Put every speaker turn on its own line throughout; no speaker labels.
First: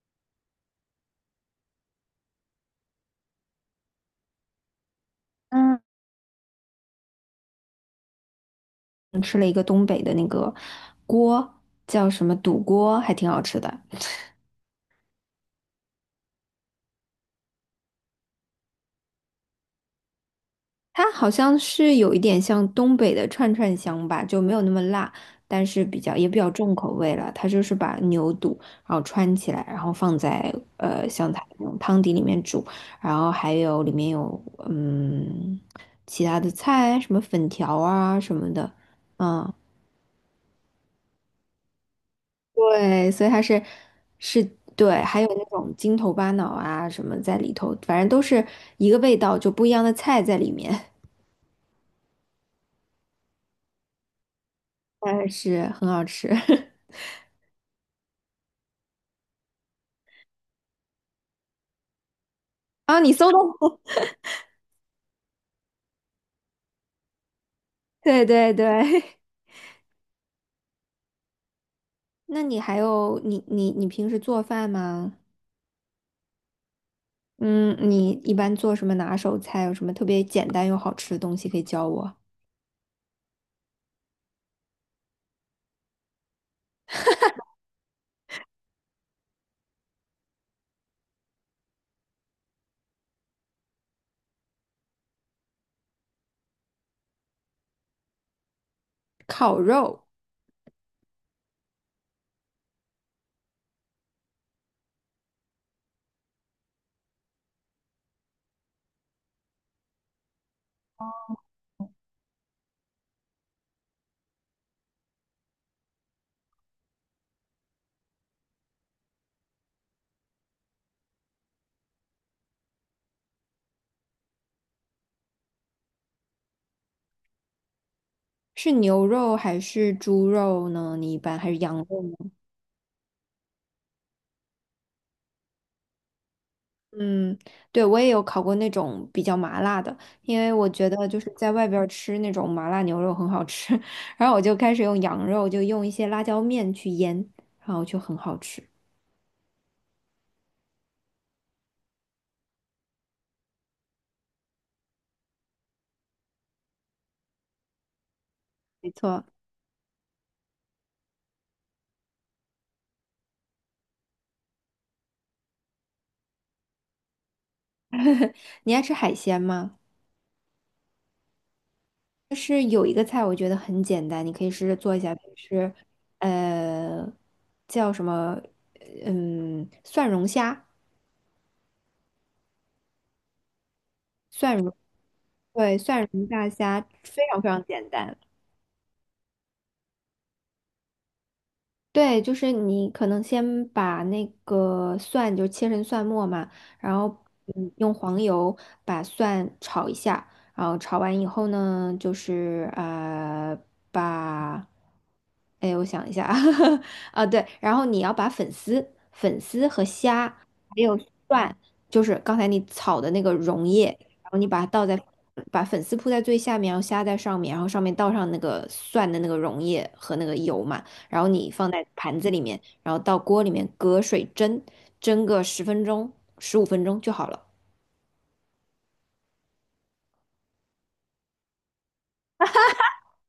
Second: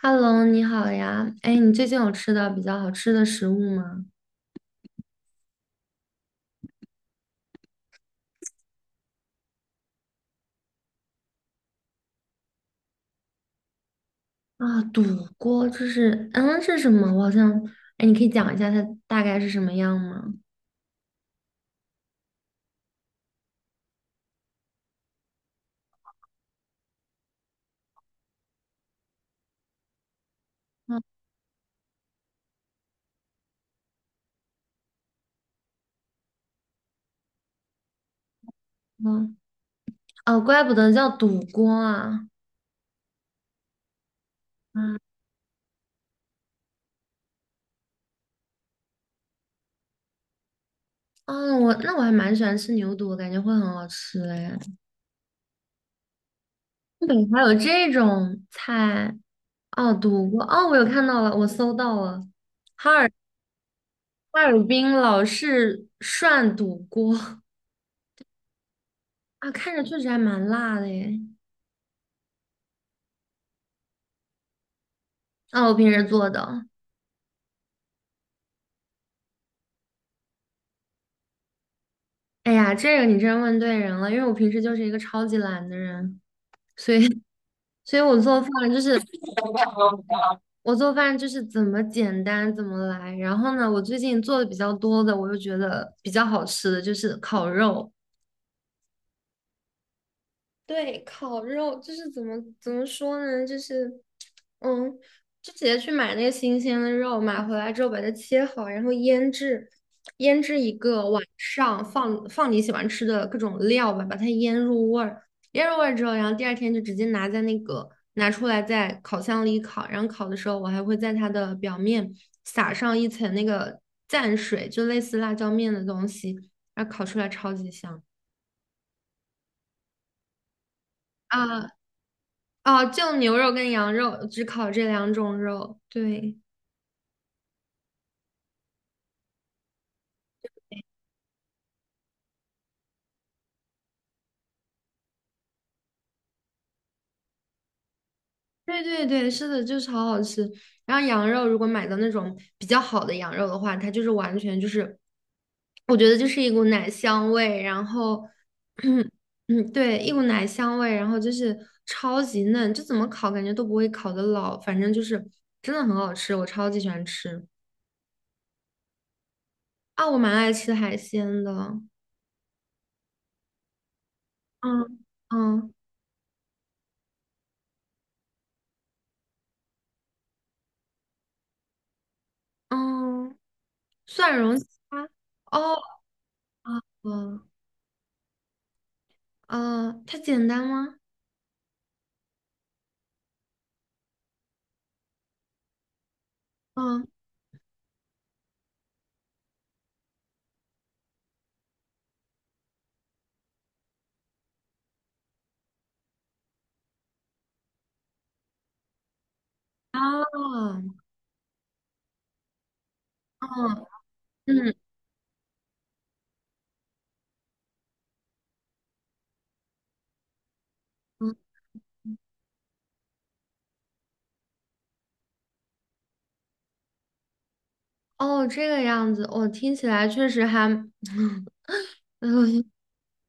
Hello，你好呀。哎，你最近有吃到比较好吃的食物吗？
嗯，吃了一个东北的那个锅，叫什么肚锅，还挺好吃的。
啊，肚锅这是，嗯，是什么？我好像，哎，你可以讲一下它大概是什么样吗？
它好像是有一点像东北的串串香吧，就没有那么辣，但是比较也比较重口味了。它就是把牛肚然后穿起来，然后放在
嗯
像它那种汤底里面煮，然后还有里面有嗯其他的菜，什么粉条啊什么的，
嗯，
嗯。
哦，怪不得叫肚锅啊。
对，所以它是是
嗯，
对，还有那种筋头巴脑啊什么在里头，反正都是一个味道，就不一样的菜在里面，
哦，我那我还蛮喜欢吃牛肚，我感觉会很好吃哎。
但是很好吃。
东北还有这种菜哦，肚锅哦，我有看到了，我搜到了，哈
啊，
尔
你搜的，
哈尔滨老式涮肚锅
对对对。
啊，看着确实还蛮辣的耶。
那你还有你平时做饭吗？
啊，我平时做的。
嗯，你一般做什么拿手菜？有什么特别简单又好吃的东西可以教我？
哎呀，这个你真问对人了，因为我平时就是一个超级懒的人，所以，所以我做饭就是怎么简单怎么来。然后呢，我最近做的比较多的，我又觉得比较好吃的就是烤肉。
烤肉
对，烤肉就是怎么说呢？就是，嗯，就直接去买那个新鲜的肉，买回来之后把它切好，然后腌制，腌制一个晚上，放你喜欢吃的各种料吧，把它腌入味儿，腌入味儿之后，然后第二天就直接拿在那个拿出来在烤箱里烤，然后烤的时候我还会在它的表面撒上一层那个蘸水，就类似辣椒面的东西，然后烤出来超级香
是牛肉还是猪肉呢？你一般还是
啊！
羊肉？
哦，就牛肉跟羊肉，只烤这两种肉。对，
嗯，对，我也有烤过那种比较麻辣的，因为我觉得就是在外边儿吃那种麻辣牛肉很好吃，然后我就开始用羊肉，就用一些辣椒面去腌，然后就很好吃。
对对对，是的，就超好吃。然后羊肉如果买到那种比较好的羊肉的话，它就是完全就是，我觉得就是一股奶香味，然后，
没错，
嗯，对，一股奶香味，然后就是超级嫩，就怎么烤感觉都不会烤得老，反正就是真的很好吃，我超级喜欢吃。
你爱吃海鲜吗？
啊，我蛮爱吃海鲜的。
就是有一个菜我觉得很简单，你可以试着做一
嗯
下，就
嗯
是呃叫什么蒜蓉虾，
嗯，蒜
蒜
蓉虾。
蓉对
哦，
蒜蓉大
啊
虾非常
哦
非常简单。
哦，它简单吗？
对，就是你可能先把那个蒜就切成蒜末嘛，然后
嗯
用黄油把蒜炒一下，然后炒完以后呢，就是把，哎我想一下啊，啊对，然后你要把粉丝和虾还
哦
有蒜，就是刚才你炒的那个溶
哦
液，然后你把它
嗯
倒在把粉丝铺在最下面，然后虾在上面，然后上面倒上那个蒜的那个溶液和那个油嘛。然后
嗯
你放在盘子里面，然后到锅里面隔水蒸，蒸个10分钟、15分钟就好了。
哦，这个样子，我、听起来确实还，嗯，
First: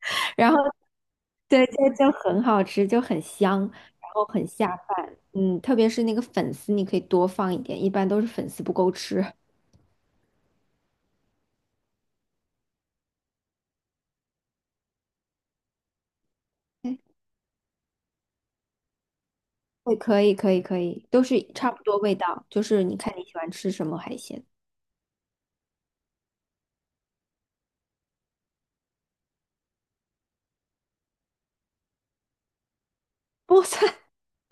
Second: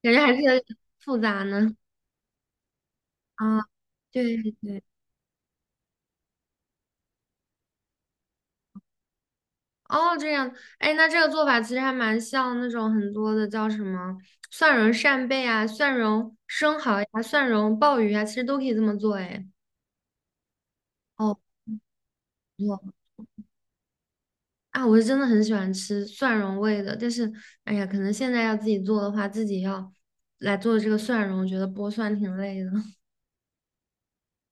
感觉还是有
然后
点 复杂
对，
呢。
就很好吃，就很
啊，
香，然后
对
很
对
下
对，
饭。嗯，特别是那个粉丝，你可以多放一点，一般都是粉丝不够吃。
哦，这样，哎，那这个做法其实还蛮像那种很多的叫什么蒜蓉扇贝啊、蒜蓉生
哎，
蚝呀、蒜蓉鲍鱼啊，其实都可以这么做，哎。
对，可以，可以，可以，都
哦，
是差不多味道，就
不
是
错
你看你喜欢吃什么海鲜。
啊，我是真的很喜欢吃蒜蓉味的，但是，哎呀，可能现在要自己做的话，自己要来做这个蒜蓉，我觉得剥蒜挺累的。
剥蒜，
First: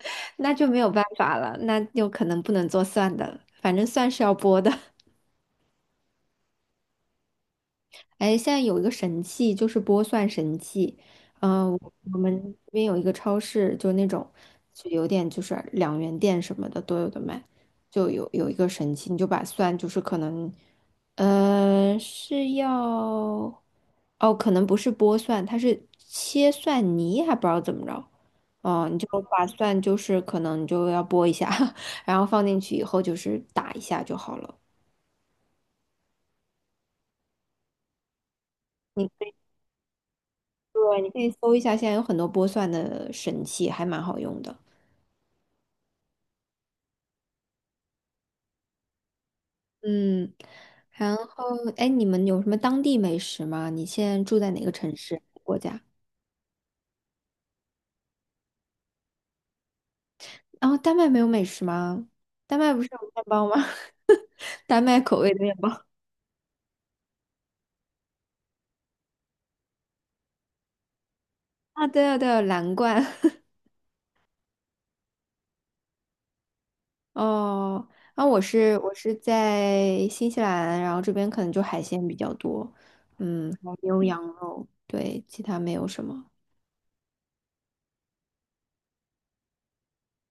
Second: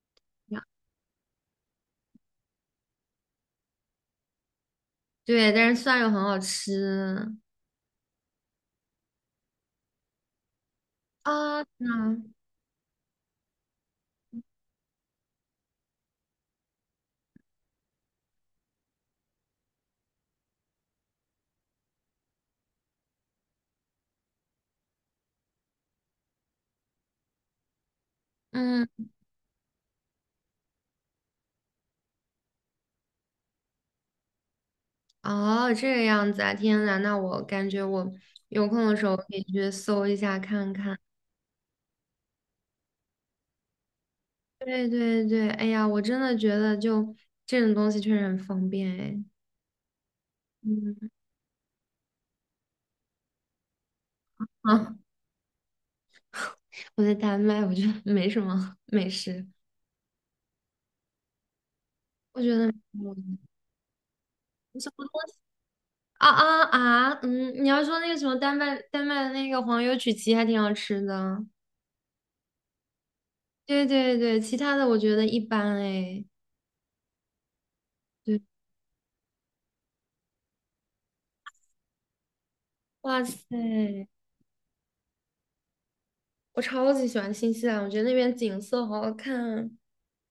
那就没 有办法了，那就可能不能做蒜的了反正蒜是要剥的。
对，但是蒜又很好吃
哎，现在有一个神器，就是剥蒜神器。
啊，
嗯、我
那
我们这边有一个超市，就那种就有点就是两元店什么的都有的卖，就有一个神器，你就把蒜就是可能，是要哦，可能不是剥蒜，它是切蒜泥，还不知道怎么着。
嗯，
哦，你就把蒜就是可能你就要剥一下，然后放进去以后就是打一下就好了。
哦，这个样子啊，天呐，那我感觉我有空的时
你。
候可以去搜一下看看。
对，你可以搜一下，现在有很多剥蒜的神器，还蛮好用的。
对对对，哎呀，我真的觉得就这种东西确实很方便哎。
嗯，
嗯，
然后哎，你们有什么当地美食吗？你现在住在 哪个
啊，
城市、国家？
我在丹麦，我觉得没什么 美食，
然后丹麦没有美食吗？
我觉
丹
得
麦不是有
没有。
面包吗？丹麦口味的面包
啊啊啊！嗯，你要说那个什么丹麦的那个黄油曲奇还挺好吃的，
啊，对啊，对啊，蓝罐。
对对对，其他的我觉得一般哎。
哦，然
对，
我是在新西兰，然后这边可能就海鲜比较多，
哇
嗯，还有牛
塞，
羊肉，对，其他没有什么。
我超级喜欢新西兰，我觉得那边景色好好看。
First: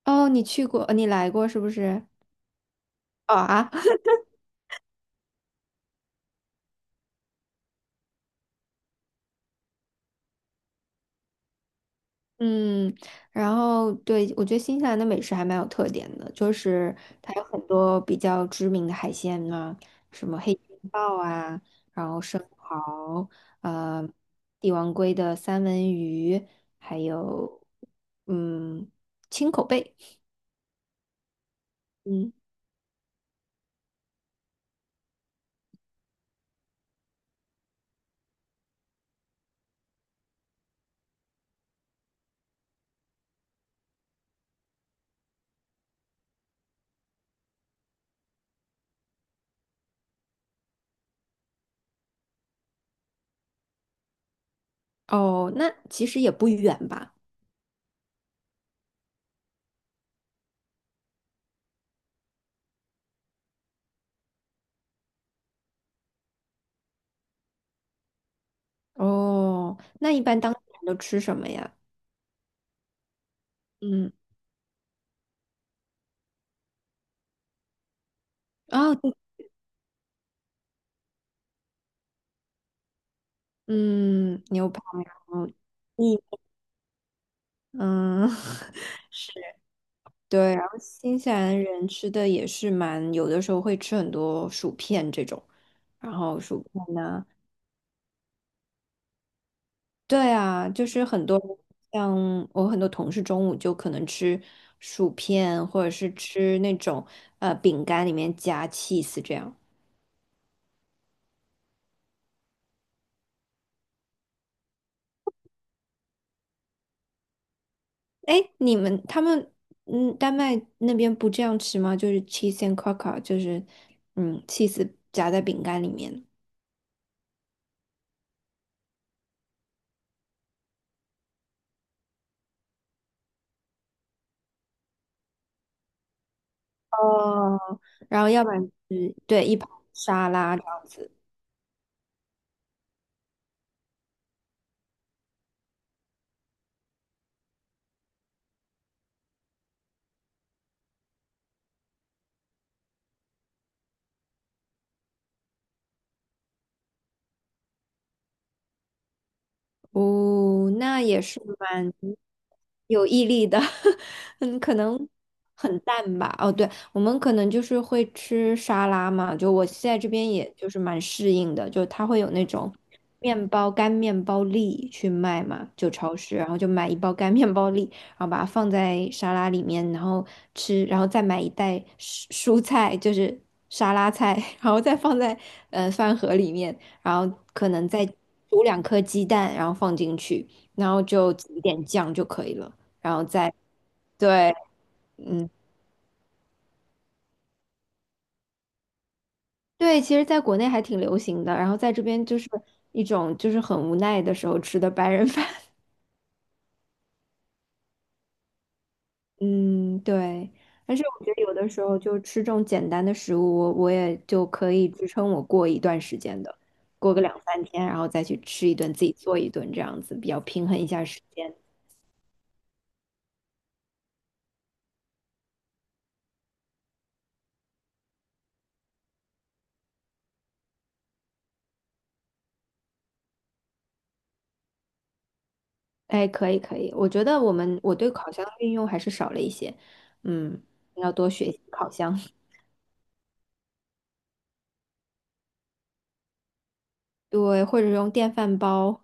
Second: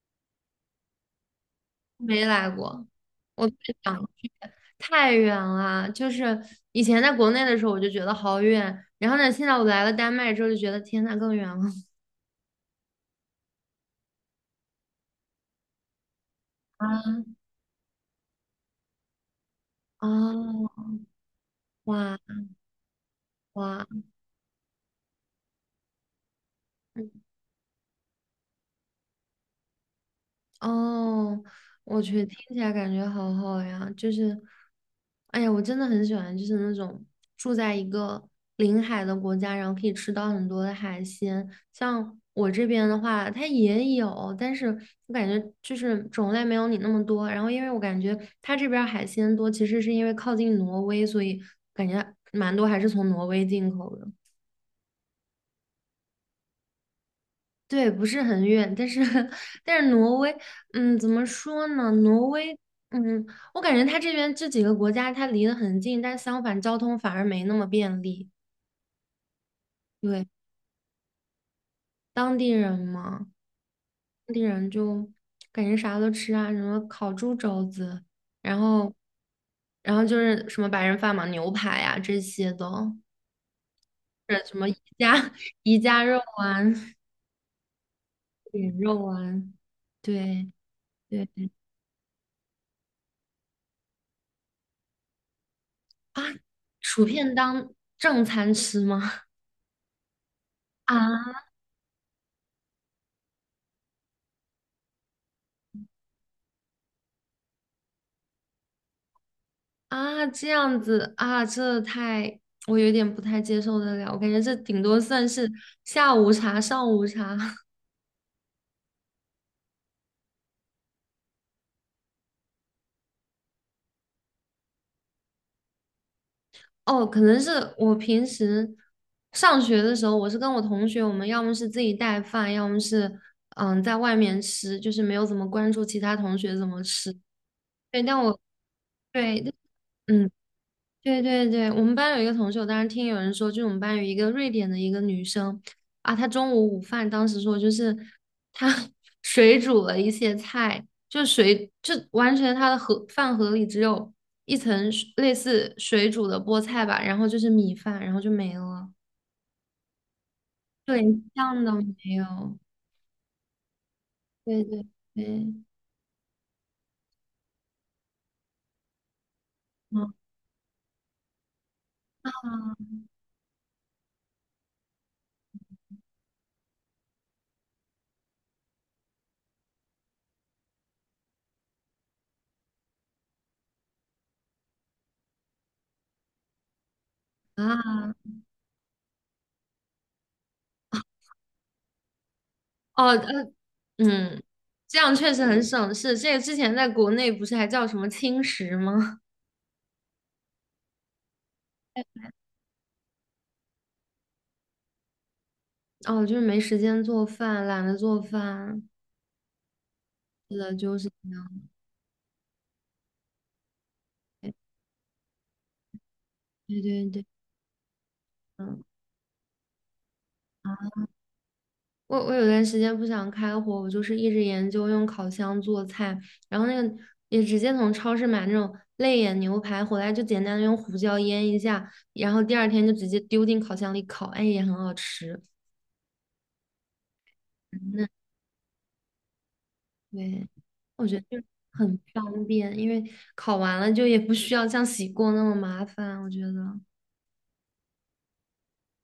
哦，你去过，你来过是不是？
没来过，
哦
我太
啊，
想，太远了。就是以前在国内的时候，我就觉得好远，然后呢，现在我来了丹麦之后，就觉得天呐，更远了。
嗯，然后对，我觉得新西兰的美食还蛮有特点的，就是
啊，
它有很多比较知名的海鲜啊，什么黑金
哦，
鲍啊，然
哇
后生蚝，
哇！
呃，帝王鲑的三文鱼，还有嗯青口贝，
哦，我去，
嗯，
听起来感觉好好呀，就是，哎呀，我真的很喜欢，就是那种住在一个临海的国家，然后可以吃到很多的海鲜。像我这边的话，它也有，但是我感觉就是种类没有你那么多。然后，因为我感觉它这边儿海鲜多，其实是因为靠近挪威，所以感觉蛮多还是从挪威进口的。
哦，那其实也不远吧？
对，不是很远，但是 但是挪威，嗯，怎么说呢？挪威，嗯，我感觉它这边这几个国家它离得很近，但相反交通反而没那么便利。
哦，那一
对，
般当地人都吃什么呀？
当地人嘛，
嗯，
当地人就感觉啥都吃啊，什么烤猪肘子，然后
啊，对
然后就是什么白人饭嘛，牛排呀这些的，
嗯，
呃，什么
牛
宜
排，然
家
后
宜家肉
嗯。
丸、
嗯，
饼肉丸，对
对，然后新
对
西兰人吃的也是蛮，有的时候会吃很多薯片这种，然
啊，
后薯片
薯
呐、
片当正餐吃吗？
对啊，就
啊
是很多像我很多同事中午就可能吃薯片，或者是吃那种饼干里面夹 cheese 这样。
啊，这样子啊，这太，我有点不太接受得了。我感觉这顶多算是下午茶、上午茶。
哎，你们他们丹麦那边不这样吃吗？就是 cheese and c r o c k e r 就是cheese 夹在饼干里面。
哦，可能是我平时上学的时候，我是跟我同学，我们要么是自己带饭，要么是在外面吃，就是没有怎么关注其他同学怎么吃。
哦，
对，但
然后
我
要不然就是
对，
对一盘沙
嗯。
拉这样子。
对对对，我们班有一个同学，我当时听有人说，就是我们班有一个瑞典的一个女生啊，她中午午饭当时说就是她 水煮了一些菜，就水就完全她的盒饭盒里只有一层水类似水煮的菠菜吧，然后就是米饭，然后就没了，
哦，那
对，
也
一
是
样都
蛮
没有。
有毅力的，嗯，
对
可
对
能
对，
很淡吧。哦，对，我们可能就是会吃沙拉嘛，就我现在这
嗯
边也就是蛮适应的，就它会有那种面包干面包粒去卖嘛，就超市，然后就买一包干面包粒，然后把它放在沙拉里面，然后吃，然后再买一袋蔬菜，就是沙拉菜，然后再放在饭盒里面。然后可能
啊
再煮2颗鸡蛋，然后放进去，然后就挤一点酱就可以了，
哦
然后再
嗯，
对，
这样确实
嗯，
很省事。这个之前在国内不是还叫什么轻食吗？
对，其实在国内还挺流行的，然后在这边就是一种就是很无奈的时候吃的白人饭，
哦，就是没时间做饭，懒得做饭，
嗯，对。
是的，
但
就
是
是
我
这
觉得有的
样。
时候就吃这种简单的食物，我也就可以支撑我过一段时间的，
对对
过个
对，
2、3天，然后再去吃一
嗯，
顿，自己做一顿，这样子比较平衡一下时间。
我有段时间不想开火，我就是一直研究用烤箱做菜，然后那个也直接从超市买那种肋眼牛排回来，就简单的用胡椒腌一下，然后第二天就直接丢进烤箱里烤，哎，也很好吃。
哎，可以可以，我觉得我
那
对烤箱的运用还是少了一些，
对，
嗯，
我
要
觉得
多
就
学习烤
很
箱，
方便，因为烤完了就也不需要像洗锅那么麻烦，我觉得。
对，或者用电饭煲。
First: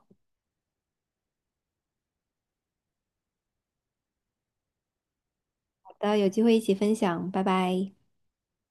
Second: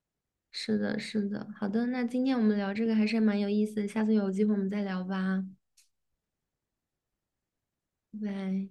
是的，是的。好的，那今天我们聊这个还是蛮有意思的，下次有机会我们再聊吧，
好的，有机会一起分享，拜拜。
拜拜。